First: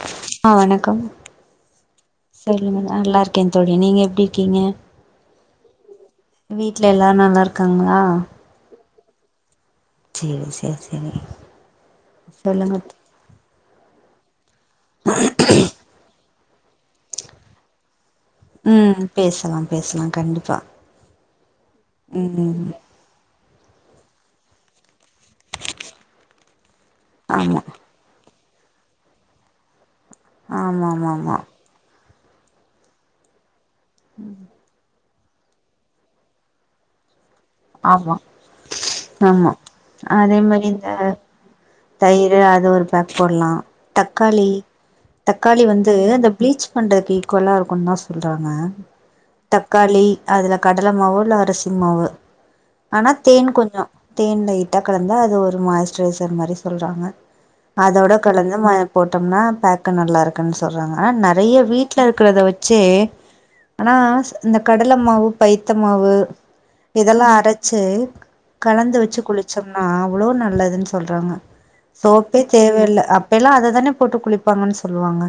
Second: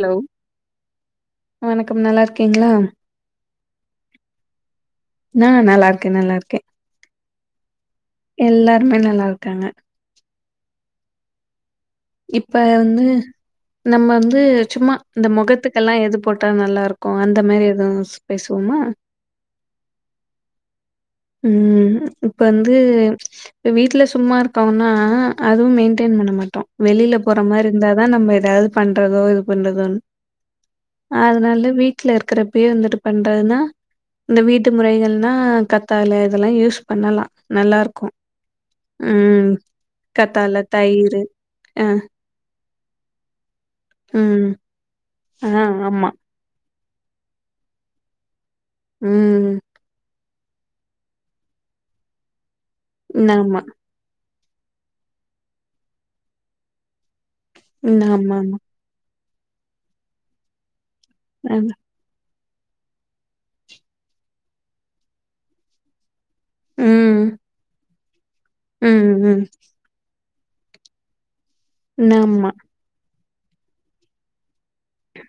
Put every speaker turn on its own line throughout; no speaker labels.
Hello
ஆ வணக்கம்
வணக்கம் நல்லா இருக்
சொல்லுங்க நா நல்லாருக்கே தோழி நீங்க எப்டி இருக்கீங்க
நா நல்லாருக்கே நல்லாருக்கே
வீட்ல எல்லாரு நல்லாருக்காங்க்ளா
எல்லாருமே நல்லா இருக்காங்க
சேரி சேரி சேரி
இப்ப
சொல்லுங்க
வந்து நம்ம வந்து சும்மா இந்த முகத்துக்கெல்லா எது போட்டா நல்லா இருக் கு அந்த மாரி எது
ம் பேசலா பேசலா கண்டிப்பா
ம் இப்ப வந்து இப்ப வீட்ல சும்மா இருக்கோனா அதுவு மெயின்டெய்ன் பண்ண மாட்டோ வெளில போற
ஆமா
மாரிருந்தா நம்ப ஏதாது பண்றதோ இது பண்றதோனு
ஆமா ஆமா ஆமா
அதனால வீட் ல இருக்கிறப்யே வந்துட்டு பண்றதுன்னா இந்த வீட்டு முறைகள்னா கத் த்தாழ இதெல்லா யூஸ் பண்ணலா நல்லாருக்கு
ஆமா
ம்
ஆமா அதே
கத்தாழ
மாரி இந்த
தயிரு அ
தயிரு அது ஒரு பேக் போடுலா
ம்
தக்காளி
ஆ
தக்காளி வந்து
ஆமா
இந்த பிளீச் பண்றதுக்கு ஈக்குவலா இருக்குந்தா சொல்றாங்க
ம்
தக்காளி அதுல கடலமாவு இல்ல அரிசிமாவு ஆனா தேன்
ஆமா
கொஞ்சொ தேன் லைட்டா கலந்தா அது ஒரு மாஸ்ரைசர் மாரி சொல்றாங்க அதோட
ஆமா
கலந்து
ஆமா
ம போட்டோனா பேக்கு நல்லா இருக்குன்னு சொல்றாங்க ஆனா நெறைய
அது
வீட் ட்ல இருக்றத வச்சே ஆனா இந்த கடலமாவு பைத்தமாவு
ம்
இதெல்லா அரைச்சு கலந்து
ம்
வச்சு
ம்
குளிச்சோனா அவ்ளோ நல்லதுன்னு சொல்றாங்க சோப்பே
ஆமா
தேவெல்ல அப்பெல்லா அததானே போட்டு குளிப் ப்பாங்கன்னு சொல்லுவாங்க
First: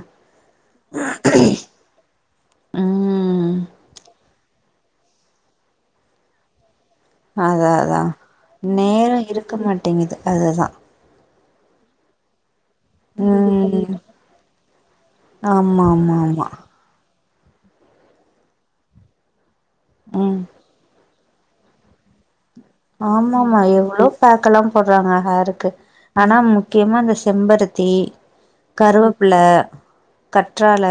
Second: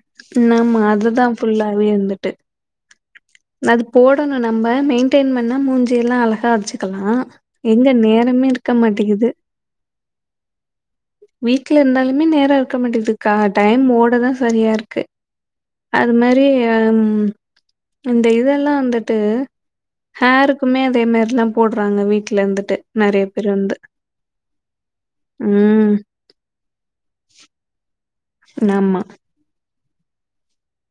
ஆமா அதுதா ஃபுல்லாவே இருந்துட்டு
ம்
அது போடணு நம்ப மெயின்டெயின் பண்ணா மூஞ்சியெல்லா அழகா வச்சிக்கலா
அதா அதா நேரொ இருக்க மாட்டேங்குது அதுதா
வீட்ல இருந்தாலுமே நேரொ இருக்க மாட்டேதுக்கா டைம்
ம்
ஓட தா சரியா இருக்கு
ஆமா
அது
ஆமா
மேரி
ஆமா
இந்த இதெல்லா வந்துட்டு
ம்
ஹேரு க்குமே அதே மாரிலா போடுறாங்க வீட்ல இருந்துட்டு நெறைய பேர்
ஆமாமா
வந்து
எவ்வளோ பேக்கெல்லா போட்றாங்க ஹேருக்கு
ம்
ஆனா முக்கியமா இந்த செம்பருத்தி
ஆமா
கருவப்புல்ல கற்றாழ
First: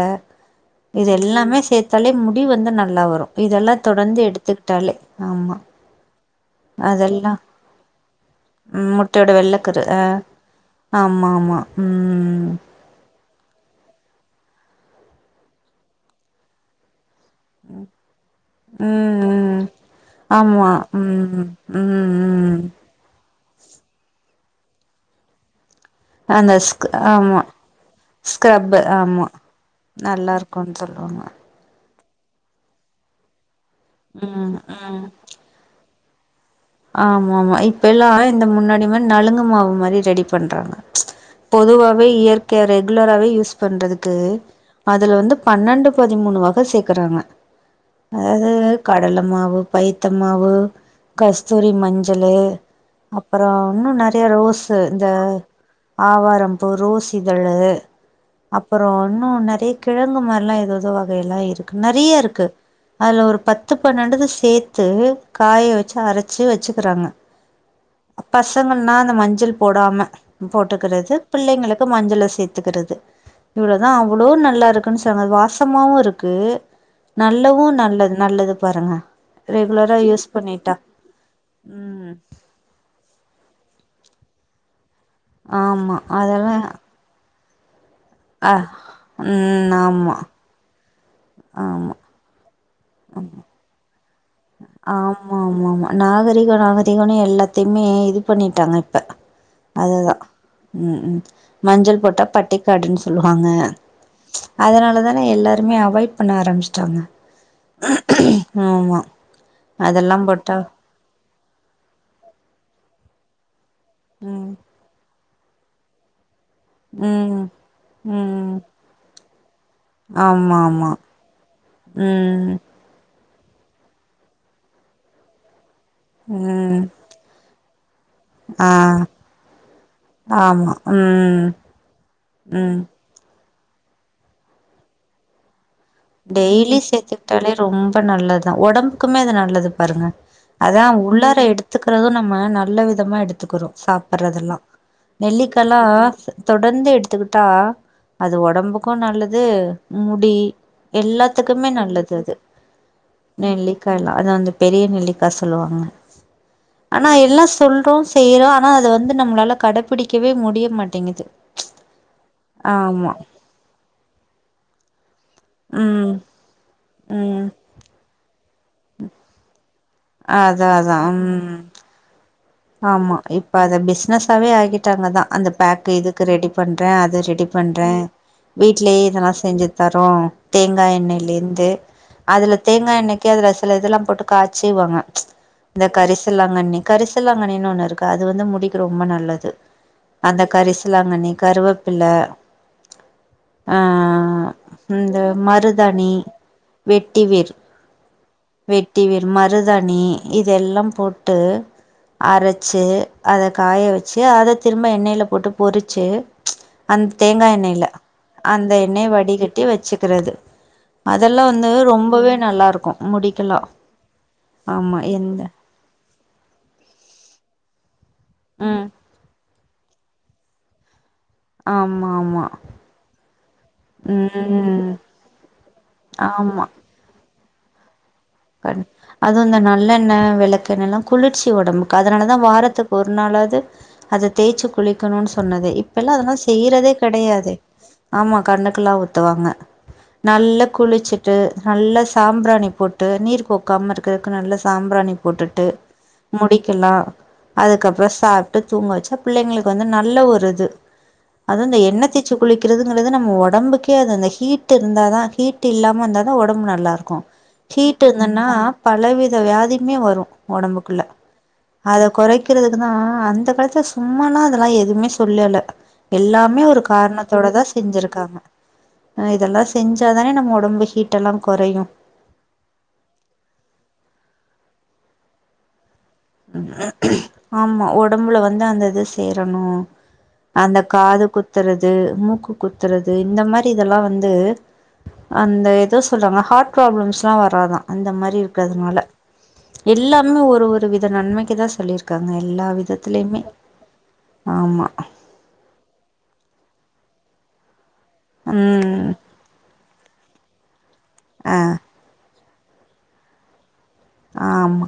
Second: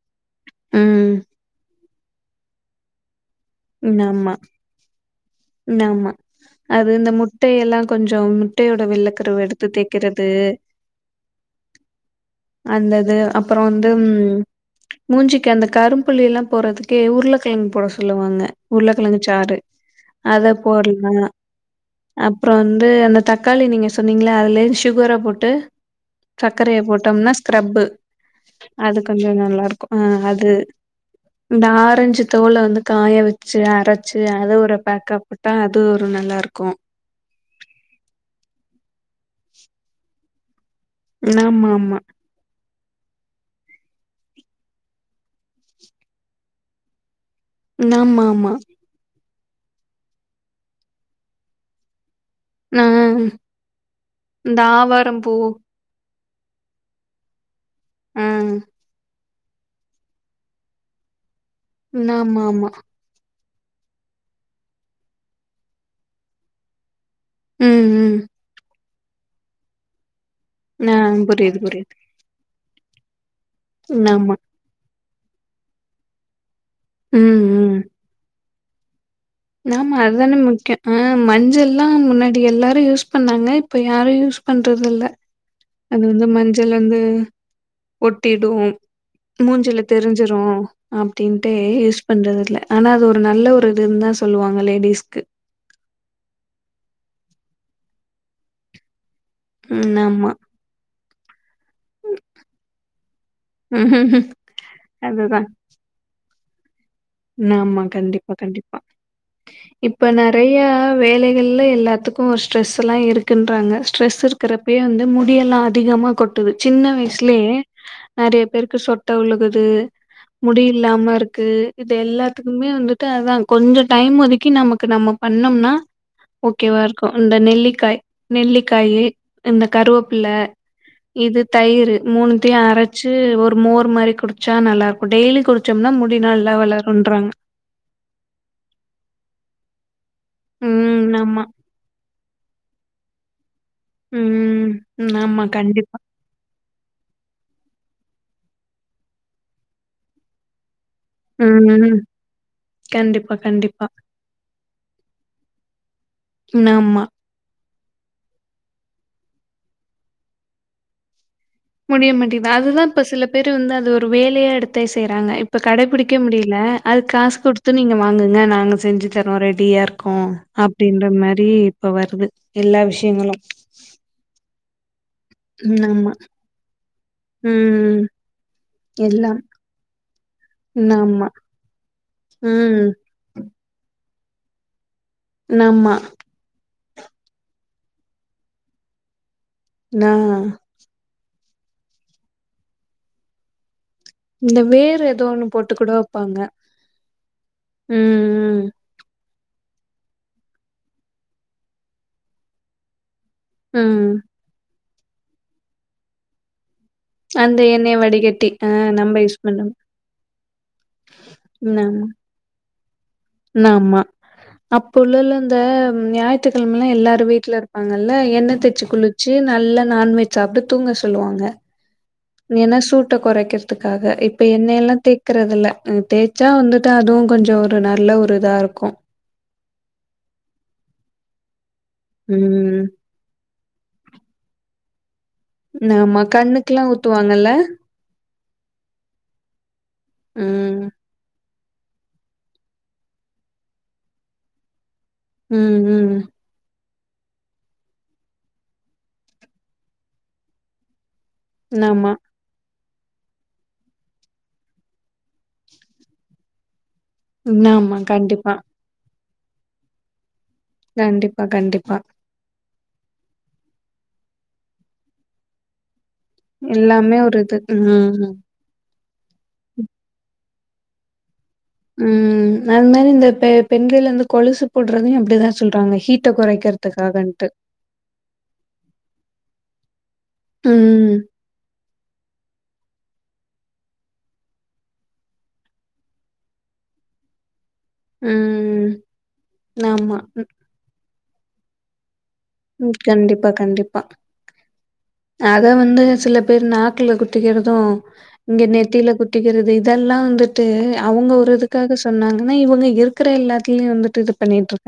இது
ம்
எல்லாமே சேத்தாலே முடி வந்து நல்லா வரு இதெல்லா தொடர்ந்து எடுத்துக்கிட்டாலே ஆமா
நாமா அது இந்த
அதெல்லா
முட்டையெல்லா கொஞ்சோ முட்டயோட
ம் முட்டையோட
வெள்ளக்கருவ எடுத்து
வெள்ளக்கரு ஆ
தேக்கிறது
ஆமா ஆமா ம்
அந்த இது அப்பறோ வந்து ம் மூஞ்சிக்கு அந்த கரும்புள்ளிலா போறதுக்கு ஊருளக் டையும் போட சொல்லுவாங்க
ம்
உருளக்கெழங்கு சாரு
ம்
அத
ஆமா
போட்லா
ம் ம்
அப்பறோ
ம்
வந்து அந்த தக் காளி நீங்க சொன்னீங்ள அதுலே சுகர போட்டு
அந்த
சக்கரைய
ஸ்க்
போட்டோம்னா
ஆமா
ஸ்க்ரப்பு
ஸ்க்ரப்பு
அது கொஞ்ச
ஆமா
நல்லாருக்கு ஆ
நல்லா
அது
இருக்குன்னு சொல்லுவாங்க
இந்த ஆரஞ்சு தோல்ல வந்து காய்யவச்சு அரச்சு அது
ம்
ஒரு
ம்
பேக்கா போட்டா அது ஒரு நல்லா இருக்கு
ஆமா ஆமா இப்ப எல்லா இந்த முன்னாடி மார் நலுங்கு மாவு மாரி ரெடி பண்றாங்க
ஆமா ஆமா
பொதுவாவே இயற்கைய ரெகுலராவே யூஸ் பண்றதுக்கு அதுல வந்து பன்னெண்டு பதிமூனு வக சேக்கறாங்க
ஆமா
அதாவது
ஆமா
கடல்ல மாவு பைத்த மாவு கஸ்தூரி மஞ்சளு
ஆ
அப்பறோ இன்னு நறைய ரோஸ்சு இந்த
ஆவாரம் பூ
ஆவாரம்பூ ரோஸ் இதழ்ழு
ஆ
அப்புறோ இன்னு நெறைய கிழங்கு மாரில்லா எதோ எதோ வகை எல்லா இருக்கு நெறைய
ஆமா
இருக்கு
ஆமா
அதுல ஒரு பத்து பன்னெண்டுதா சேத்து காய வெச்சு அரச்சு வச்சுக்கிறாங்க
ம்
பசங்கனா அந்த மஞ்சள் போடாம
ம் ஆ
போட்டுக்கிறது
புரியுது
பிள்ளைங்களுக்கு
புரியுது
மஞ்சள்ல சேத் கத்துக்கிறது இவ்வளவுதா அவ்வளோ
ஆமா
நல்லா இருக்குன் சொன்னது வாசமாவு இருக்கு
ம்
நல்லவு நல்லது நல்லது பாருங்க
நாம
ரெகுலரா யூஸ்
அதுதானே
பண்ணிட்டா
முக்கிய ம் மஞ்சள்ல்லா
ம்
முன்னாடி எல்லாரு யூஸ் பண்ணாங்க இப்ப யாரு யூஸ் பண்றது இல்ல
ஆமா
அது வந்து
அதெல்லா
மஞ்சள் வந்து ஒட்டிடு
அ ம்
மூஞ்சில
ஆமா
தெரிஞ்சிரு அப்படின்ட்டு
ஆமா
யூஸ் பண்றது இல்ல ஆனா அது ஒரு நல்ல ஒரு இதுன்தா சொல்லுவாங்க லேடிஸ்க்கு
ஆமா ஆமா நாகரிக நாகரீகனே எல்லாத்தையுமே இது பண்ணிட்டாங்க இப்ப
ம்
அதுதா
ஆமா.
ம் ம் மஞ்சள் போட்டா பட்டிக்காடுன் சொல்லுவாங்க அதனால தானே எல்லாருமே அவாய்ட் பண்ண ஆரம்ச்ட்டாங்க
மாமாங் கண்டிப்பா கண்டிப்பா இப்ப
அதெல்லா போட்டா
நெறைய வேலைகள்ல எல்லாத்துக்கு ஒரு ஸ்ட்ரெஸ் எல்லா இருக்குன்றாங்க ஸ்ட்ரெஸ்
ம்
இருக்கிறப்பே வந்து மு டி எல்லா அதிகமா கொட்டுது சின்ன
ம்
வயசுலியே நெறைய
ம்
பேருக்கு சொட்ட விழுகுது
ஆமா
முடி
ஆமா
இல்லாம இருக்கு பட்
ம்
எல்லாத்துக்குமே வந்துட்டு அதா கொஞ்ச டைம் ஒதுக்கி நமக்கு நம்ம பண்ணோம்னா ஓகேவா
ம்
இருக்கு இந்த நெல்லிக்காய்
ஆ
நெல்லிக்காய்யு இந்த கருவோப்பிள்ள
ஆமா
இது
ம்
தயிரு மூனுத்தையு அர
ம்
ச்சு ஒரு மோரு மாரி குடிச்சா நல்லா இருக்கு டெய்லி குடிச்சோம்னா முடி நல்
டெய்லி சேத்துக்ட்டாலே ரொம்ப நல்லதுதா ஒடம்புக்குமே அது நல்லது பாருங்க அதா
ம்
உள்ளார
ஆமா
எடுத் துக்கறது நம்ம நல்ல விதமா எடுத்துக்கிறோ சாப்பற்றது எல்லா
ம் ஆமா
நெல்லிக்கால்லா
கண்டிப்பா
தொடர்ந்து எடுத்துக்கிட்டா அது ஒடம்புக்கு நல்லது முடி எல்லாத்துக்குமே
ம்
நல்லது அது
கண்டிப்பா கண்டிப்பா
நெல்லிக்கா எல்லா அது அந்து பெரியநெல்லிக்கா சொல்லுவாங்க
ஆமா
ஆனா எல்லா ஸ் சொல்றோ செய்றோ ஆனா அதுவந்து நம்ளால கடபிடிக்கவே முடிய மாட்டேங்குது
முடிய மாட்டிது அதுதா இப்ப
ஆமா
சில பேரு வந்து அது ஒரு வேலையா எடுத்தெ செய்றாங்க இப்ப
ம்
கடைபிடிக்க முடியி ல அது காசு
ம்
குடுத்து நீங்க வாங்குங்க நாங்க செஞ்சு தரோ ரெடியா இர் கூ
அதா
அப்டின்ற மாரி இப்ப வருது எல்லா
ஆம்மா
விஷயங்களும்.
இப்ப அத பிஸனஸ்ஸாவே ஆகிட்டாங்கதா அந்த
ம்
பேக்கு
ஆமா.
இதுக்கு ரெடி பண்ற அது ரெடி பண்ற
ம்.
வீட்லே இதுலா
எல்லாம்.
செஞ்சு தரோ தேங்கா
ம் ஆமா.
எண்ணெய்லேர்ந்து அதுல
ம்.
தேங்கா எண்ணெக் க்கு அதுல சில இதுல்லா போட்டு காய்ச்சி வாங்க இந்த
ஆமா.
கரிசில்லாங்கன்னி கரிஸ் கரிசில்லாங்கன்னின்னு ஒண்ணுருக்கு அது வந்து முடீக்கு ரொம்ப நல்லது
நா
அந்த கரிசலாங்கன்னி கருவப் பில்ல அ அ
இந்த வேர்
இந்த
ஏதோ ஒண்ணு போட்டு கூட
மருதாணி
வப்பாங்க.
வெட்டிவேர்
ம்.
வெட் டிவேர் மருதாணி இதெல்லாம்போட்டு அரச்சு
ம்.
அதகாய
ம்.
வெச்சு அத திரும்ப எண்ணெய்ல போட்டுபொறிச்சு அந் தேங்கா
அந்த
எண்ணெய்ல
எண்ணெய வடிகட்டி. ஆ
அந்த எண்ணெய
நம்ம யூஸ்
வடிகட்டி
பண்ண
வச்சுக்குறது அதெல்லா வந்து ரொம்பவே நல்லாருக்கு முடிக்
நம்மா அப்பஉள்லல அந்த ஞாயிற்றுக்கிழமெல்லா எல்லாரு வீட்லரு பாங்கல்ல எண்ணெ தேச்சு
ம்
குளிச்சு நல்லா நான்வெஜ் சாப்ட்டு தூங்க சொல்லுவாங்க
ஆம்மா ஆம்மா
ஏன்னா சூட்ட குறைக்கிற்துக்காக இப்ப எண்ணயெல்லா
ம்
தேக்கறதுல்ல ம் தேச்சா
ஆமா
வந்துட் டு அதுவு கொஞ்சொ ஒரு நல்ல ஒரு இதா
கன்
இருக்கு
அதுவு ந்த நல்லெண்ண வெளக்கெண்ணல்லா குளிர்ச்சி ஒடம்புக்கு அதனாலதா
ம்
வாரத்துக் ஒருநாளாது அது தேய்ச்சு குளிக்கணுன் சொன்னதே இப்பல்லா
ஆமா
அதெல்லா
கண்ணுக்குல்லா
செய்றதே
ஊத்துவாங்கல்ல
கெடையாதெ ஆம்மா கண்ணுக்குல்லா ஊத்துவாங்க நல்ல
ம்
குளிச்சிட்டு நல்ல சாம்ப்ராணி போட் ட்டு நீர் கோக்காம இருக்கருக்கு நல்ல சாம்ப்ராணி போட்டுட்டு
ம் ம்
முடிக்குல்லா அதுக்கப்ற சாப்ட்டு தூங்க வச்சா புள்ளைங்களுக்கு வந்து நல்ல ஒருது அதுவு இந்த எண்ண
ஆமா
தேச்சு குளிக்கிறதுங்கறது நம்ம ஒடம்புக்கே அது அந்த ஹீட்டுஇருந்தா தா ஹீட் இல்லாம இந்தாதா ஒடம்பு நல்லார்க்கு
ஆமா
ஹீட்டு இந்துன்னா
கண்டிப்பா
பலவித வியாதிமே வரு ஒடம்புக்குள்ள
கண்டிப்பா கண்டிப்பா
அத கொறக்கிறதுன்னா அந்த காலத்துல சும்மால்லா அதெல்லா எதுவுமே சொல்லல எல்லாமே ஒரு
எல்லாமே ஒரு
கார்ணத்தோட
இது
தா
ம்
செஞ்சிருக்காங்க ம் இதெல்லா செஞ்சா தானே நம்ம ஒடம்பு ஹீட்டெல்லா கொறையு
ம் அது மேரி இந்த பெ பெண்கள் அந்து கொலுசு போட்றதியு அப்டிதா சொல்றாங்க ஹீட் ட்ட கொறைக்கிறதுக்காகன்ட்டு
ஆமா ஒடம்புல வந்து அந்த இது சேரணு அந்த
ம்
காது குத் குத்துறது மூக்கு குத்துறது இந்த மாரி இதல்லா வந்து அந்த எதோ சொல்றாங்க ஹார்ட் ப்ராப்ளம்ஸ்ல்லா வராதா அந்த மாரி
ம்.
இருக்கறதுனால
ஆமா.
எல்லாமே ஒரு ஒரு வித நன்மைக்குதா சொல்லிர்க் க்காங்க
ம்.
எல்லாவிதத்திலியுமே
கண்டிப்பா, கண்டிப்பா.
ஆம்மா
அத வந்து சில பேர் நாக்குல குத்திக்கிறது இங்க நெத்தில
ம்
குத் திக்கிறது இதெல்லா வந்துட்டு அவுங்க ஒரு இதுக்காக சொன்னாங்கன்னா இவுங்க இருக்குற எல்லாத்துயு வந்துட்
ஆம்மா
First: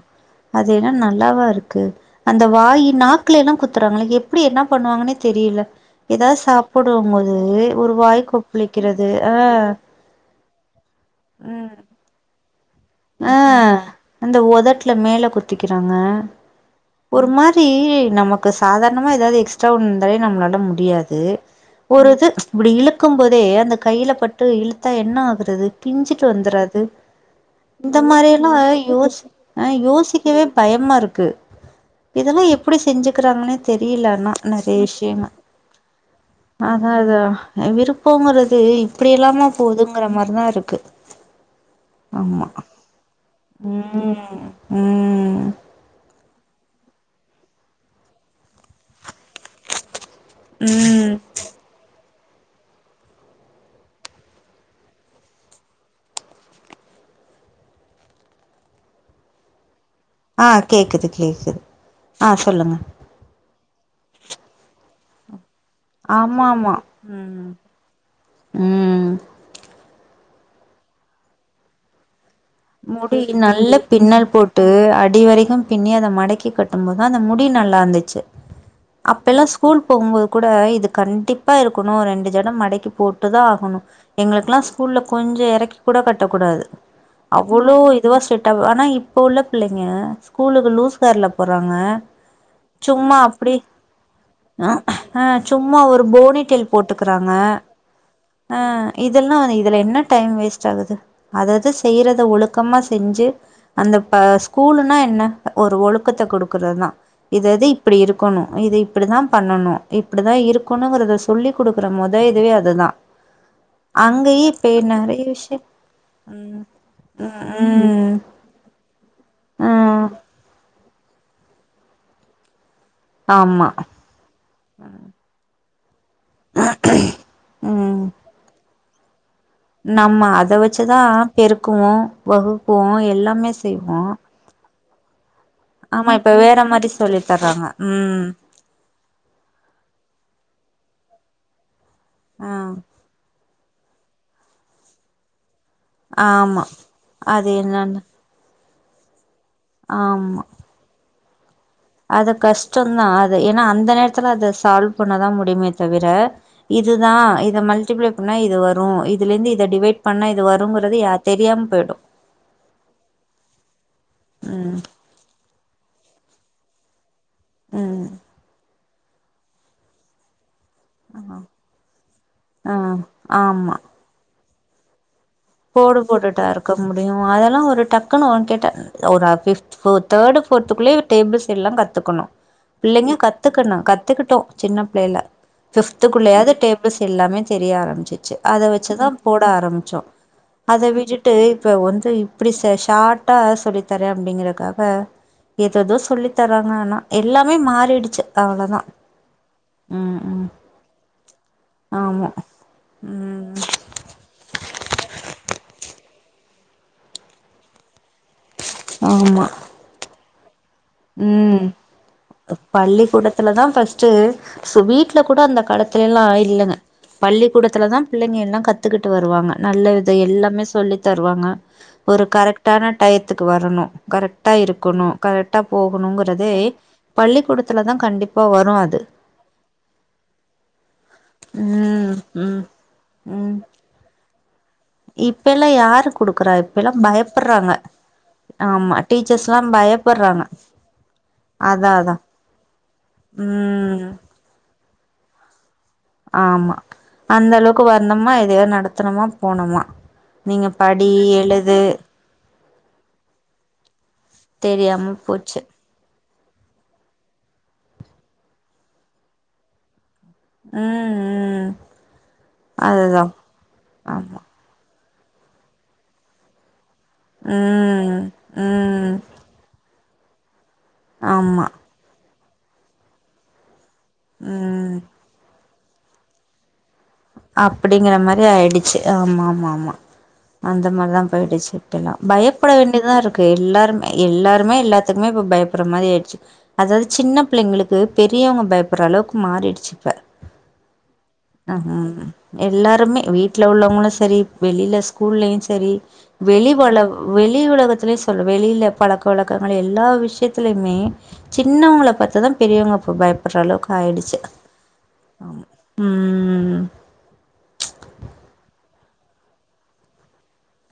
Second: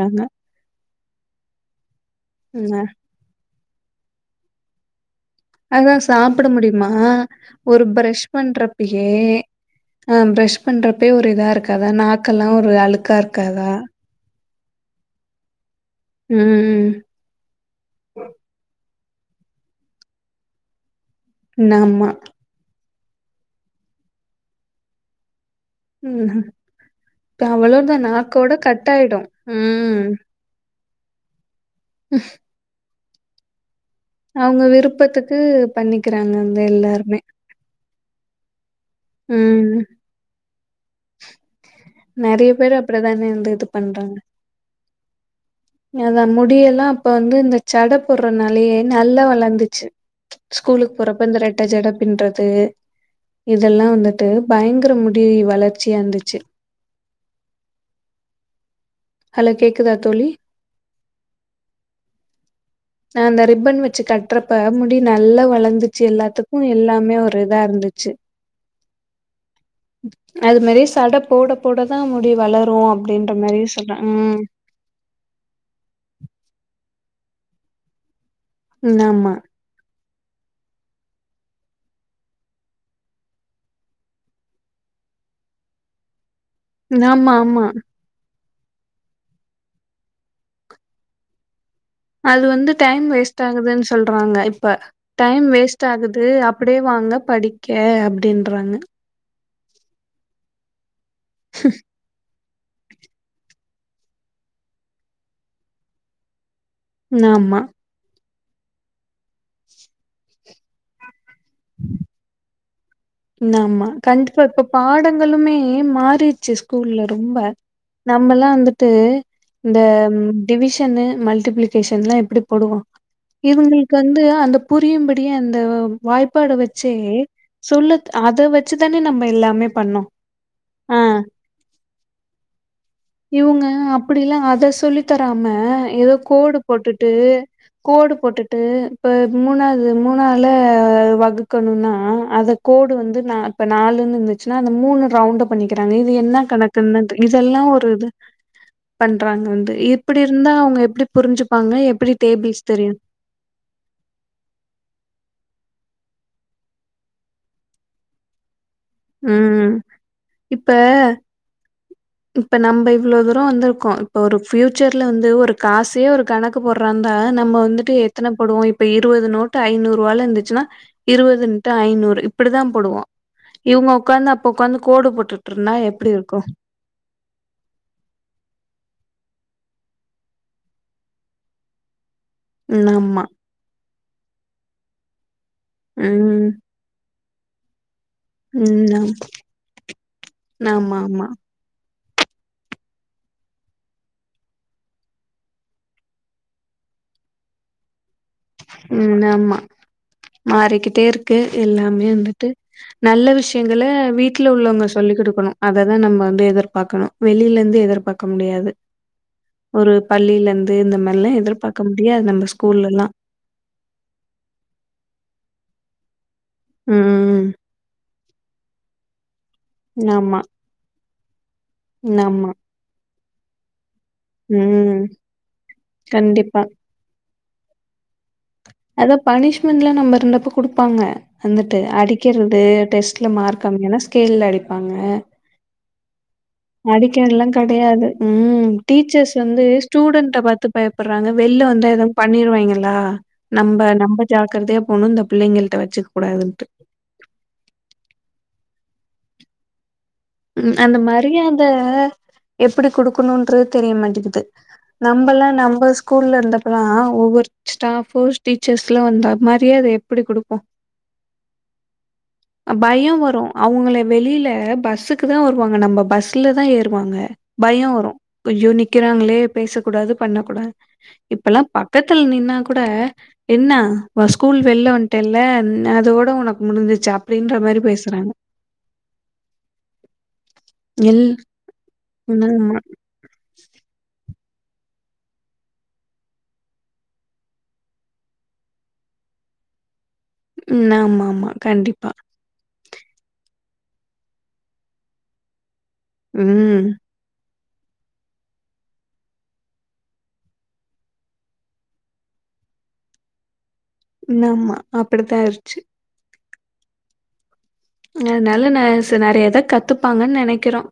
அது என்னா நல்லாவாருக்கு அந்த
ம்.
வாயி நாக் லெல்லா குத்துறாங்க எப்டி என்ன பண்ணுவாங்கன்னெ தெரியில
அதான்
ஏதாவ்
சாப்பிட முடியுமா?
சாப்புடும்மோது ஒரு வாய் கொப்புளிக்கிறது அ
ஆ பிரரஷ் பண்றப்பே ஒரு இதா இருக்காத நாக்கல்லா ஒரு அழுக்
ஆ அந்த ஒதட்ல மேல குத்திக்கிறாங்க
ம் ம்
ஒரு மாரி நமக்கு சாதாரணமா எதாவது எக்ஸ்ட்ரா ஒன்னு இருந்தாலே நம்மளால முடியாது
ஆமா.
ஒரு இது இப்டி இழுக்கும் போதே அந்த கையில பட்டு இழுத்தா என்ன ஆகுறது பிஞ்சிட்டு
ம்.
வந்துறாது இந்த
அவ்வளோதான்
மாரி எல்லா
நாக்கோட கட்
யோஸ்
ஆயிடும்.
அ
ம்.
யோசிக்கவே பயமா இருக்கு இதெல்லா எப்பிடி செஞ்சிக்கிறாங்கன்னே தெரியல அனா
அவங்க
நெறைய விஷ்யங்க
விருப்பத்துக்கு பண்ணிக்கிறாங்க வந்து
அதா
எல்லாருமே.
அதா அ விருப்பங்குறது இப்பிடியல்லாம
ம்
போதுங்குற மாரிதா இருக்கு ஆமா
நெறைய பேரு அப்டிதானே இருந்து இது பண்றாங்க
ம் ம்
அதா முடியெல்லா அப்ப வந்து இந்த சட போடுற நாலையே நல்லா வளந்துச்சு ஸ்கூலுக்கு
ம்
போறப்ப இந்த ரெட் ட்ட ஜட பின்றது இதெல்லா வந்துட்டு பயங்கர முடி வளர்ச்சியா இருந்துச்சு ஹலோ கேக்குதா தோழி
ஆ கேட்குது கேட்குது ஆ சொல்லுங்க
நா அந்த ரிப்பன் வச்சு கட்றப்ப முடி நல்லா வளந்து ச்சி
ஆமா
எல்லாத்துக்கு
ஆமா
எல்லாமே ஒரு
ம்
இதா இருந்துச்சு
ம்
அது மாரி சட போட போட தா முடி வள
முடி நல்லா பின்னல் போட் டு அடிவரைக்கு பின்னி அத மடக்கி கட்டும் போது தா அந்த முடி நல்லா இருந்துச்சு
ஆமா
அப்பெல்லா ஸ் கூல் போகும்போது கூட இது கண்டிப்பா இருக்கனு ரெண்டு ஜட மடக்கி போட்டு தா ஆகணு எங்களுக்குலா ஸ்கூல்ல கொஞ்ச எறக்கி கூட கட்டக்கூடாது
ஆமா ஆமா
அவ்வளோ இதுவா ஸ்ரிட்டா ஆ ஆனா இப்ப உள்ள பிள்ளைங்க ஸ்கூலுக்கு லூஸ் ஹேர்ல போறாங்க
அது வந்து டைம்
சும்மா
வேஸ்ட்
அப்டி
ஆகுதுன்னு சொல்றாங்க இப்ப
ஆ
டைம்
சும்மா
வேஸ்ட்
ஒரு
ஆகுது
போனிடெயில்
அப்டியே வாங்க
போட்டுக்குறாங்க
படி க்க
ஆ
அப்டின்றாங்க
இதெல்லா இதுல என்ன டைம் வேஸ்ட் ஆகுது அதது அந்த ஒழுக்கமா செஞ்சி அந்த ப ஸ்கூலுனா என்ன ஒரு ஒழுக்கத்தை குடுக்குறது தா இது
ஆமா
அது இப்பிடி இருக்கணு இது இப்பிடிதா பண்ணணு இப்பிடிதா இருக்கணுங்கிறத சொல்லி் குடுக்குற மொத இதுவே அதுதா
ஆமா கண்டிப்பா
அங்கயே
இப்ப
நெறைய
பாடங்களுமே
விஷய
மாறிச்சி ஸ்கூல்ல ரொம்ப
ம்
நம்மலா வந்து ட்டு
ஆ
இந்த டிவிஷனு மல்டிப்ளிகேஷன்ல்லா எப்டி போடுவோ டு
ஆமா
இவுங்களுக்கு வந்து அந்த புரியும்படியே அந்த வ வாய்பாட வச்சே சொல்ல
ம்
அதவ ச்சி தானே நம்ப எல்லாமே
நம்ம அத வச்சிதா
ஆ
பெருக்குவோ வகுப்போ எல்லாமே செய்வோ
அப்டில்லா அத சொல்லி தராம
ஆமா
எதோ
இப்ப
கோடு
வேற மாரி
போட்டுட்டு
சொல்லி தர்றாங்க
கோடு
ம்
போட்டு ட்டு இப்ப மூணாது மூணால வகுக்கணுனா அத
ஆ
கோடு வந்து நா இப்ப நாலுனு இருந்துச்சினா அந்த மூண ரவுண்டப் பண்ணிகிறாங்க இது என்ன
ஆமா
கணக்குனு தெ
அது
இதெல்லா ஒரு
என்னன்னு
இது பண்றாங்க வந்து இப்டி
ஆமா
இருந்தா அவுங்க எப்டி புரிஞ்சிபாங்க எப்டி
அது கஷ்டந்தா அது ஏனா அந்த நேரத்துல அது சால் பண்ணதா முடியுமே தவிர இதுதா இத மல்டிபிளை பண்ணா இது வரு ம் இதுல இருந்து இத
ம்.
டிவைட் பண்ணா இது வரும்ங்குறது
இப்ப
யா தெரியாம போயிடு
இப்ப நம்ப இவ்ளோ தூரம் வந்துருக்கோ இப்ப ஒரு
ம்
பியூச்சர்ல வந்து ஒரு காசே ஒரு கணக் கு போறாந்தா நம்ம வந்துட்டு
ம்
எத்தன போடுவோ இப்ப இருவது நோட்டு ஐநூரூவால இருந்துச்சினா இருவது இன்ட்டு ஐநூறு இப்டி தா
ஆ
போடுவோ
ஆமா
இவுங்க உக்காந்து அப்ப உக்காந்து கோடு போட்டு
கோடு போட்டுட்டா இருக்க முடியும் அதெல்லா ஒரு டக்குன்னு அவன் கிட்ட ஒரு அட்லீஸ்ட் தேர்டு ஃபோர்த்து குள்ளயே டேபிள்ஸ் எல்லா கத்துகணு
ம்
பிள்ளைங்க
ஆமா.
கத்துகணு கத்துகிட்டோ சின்ன பிள்ளைல
ம்.
ஃபிப்துகுள்ளயாவ்து டே பில்ஸ் எல்லாமே தெரிய ஆரம்பிச்சிச்சி அத
ம்.
வச்சி தா
ஆம்.
போட ஆரம்பிச்சோ அத
ஆமாமா.
விட்டுட்டு இப்ப வந்து இப்டி சாட்டா சொல்லி தரே அப்டிங்கறக்காக ஏதேதோ சொல்லி தராங்க ஆனா எல்லாமே மாறிடுச்சி
ம் ஆமா
ம்
மாறிகிட்டே இருக்கு எல்லாமே
ஆமா
வந்துட்டு நல்ல
ம்
விஷயங்கள வீட் வீட்ல உள்ளவங்க சொல்லி் குடுக்கணு அததா நம்ம வந்து எதிர்பாக்கணு வெளில இருந்து எதிர்பாக்க முடியாது
ஆமா
ஒரு பள்ளிலந்து இந்த மாரில்லா எதிர்பாக்க முடியாது நம்ப ஸ்கூல்லல்லா
க்குலா தா ஃபர்ஸ்ட்டு ஸோ வீட்ல கூட அந்த காலத்துலலா இல்லங்க
ம்.
பள்ளிக்கூடத்துல தா பிள்ளைங்க எல்லா கத்துகிட்டு வருவாங்க நல்லது
ஆமா,
எல்லாமே சொல்லி தருவாங்க ஒரு
ஆமா.
கரெக்ட்டான டயத்துக்கு வரணு கரெக்ட்டா
ம்.
இருக்கணு கரெட் போகணுங்கறதே
கண்டிப்பா.
பள்ளிகூடத்துல தா கண்டிப்பா வரும் அது
அதா பனிஷ்மெண்ட்ல்லா நம்ம இருந்தப்ப குடுப்பாங்க வந்துட்டு
ம் ம்
அடிக்கிறது டெஸ்ட்ல மார்க் கம்மியானா ஸ்கேல்ல அடிப்பாங்க
இப்பெல்லா யாரு குடுக்குறா இப்
அடிக்கற்தில்லா கெடயாது ம்
ஆமா
டீச்சர்ஸ்
டீச்சர்ஸ்லா
வந்து ஸ்டூடண்ட்ட
பயப்பட்றாங்க
பாத்து பயப் பறாங்க வெள்ல வந்தா
அதா அதா
எதுவும் பண்ணிருவாய்ங்களா நம்ப
ம்
நம்ப ஜாக்கிரதையா போணு இந்த பிள்ளைங்கள்ட்ட வச்சு
ஆமா அந்த அளவுக்கு வர்னோமா எதயோ நடத்தணுமா போனமா
அந்த மரியாத எப்பிடி குடுக்கணுன்ற தெரிய மாட்டிக்குது
தெரியாம
நம்பள்லா
போச்சு
நம்ப ஸ்கூல்ல இருந்தப்பலா ஒவ்வொரு ஸ்டாஃபு டீச்சர்ஸ்லா வந்தா மரியாத எப்பிடி குடுக்
ம் ம்
பயம்
அதுதா
வரு அவுங்ள
ஆமா
வெளியில பஸ்ஸு க்குதா வருவாங்க நம்ப பஸ்ல தா ஏறுவாங்க பயம் வரு
ம்
அய்யோ நிக்
ம்
க்கிறாங்களே பேசக்கூடாது பண்ணக்கூடாது இப்பல்லா
ஆமா
பக் பக்கத்ல நின்னா கூட என்ன நா ஸ்கூல் வெள்ல
ம்
வந்ட்டல அதோட உனக் முடிஞ்சிடுச்சா
அப்டிங்கற மாரி ஆயிடுச் சி ஆமா ஆமா ஆமா அந்த மாரி தா
எல்
போயிடுச் சுத்தமா பயப்பட
ஆமா
வேண்டிதாருக் கு எல்லாரும் எல்லாருமே எல்லாத்துக்குமே இப்போ பயப்பற மாரி ஆய்ட்ச்சு அதாவ்து சின்ன பிள்ளைங்களுக்கு பெரியவங்க பயப்பற அளவுக்கு மாறிடுச்சு இப்ப
ம் ஆமா ஆமா கண்டிப்பா
ம் எல்லாருமே வீட்ல உள்ளவங்களு சரி வெளில ஸ்கூல்லயு சரி
ம்
வெளிவளவு வெளி உலகத்தலயு சொல்ல வெளியில பழக்க வழக்கங்கள் எல்லா விஷயத்திலயுமே சின்னவங்கள பாத்துதா பெரியவங்க இப்ப பயப்பட்ற அளவுக்கு ஆய்டுச்சு
ஆமா அப்டித்தா ஆயிருச்சு
ம்
அதனால நா நெறைய தா கத்துப்பாங்கன் நெஞ்னைக்கிறோ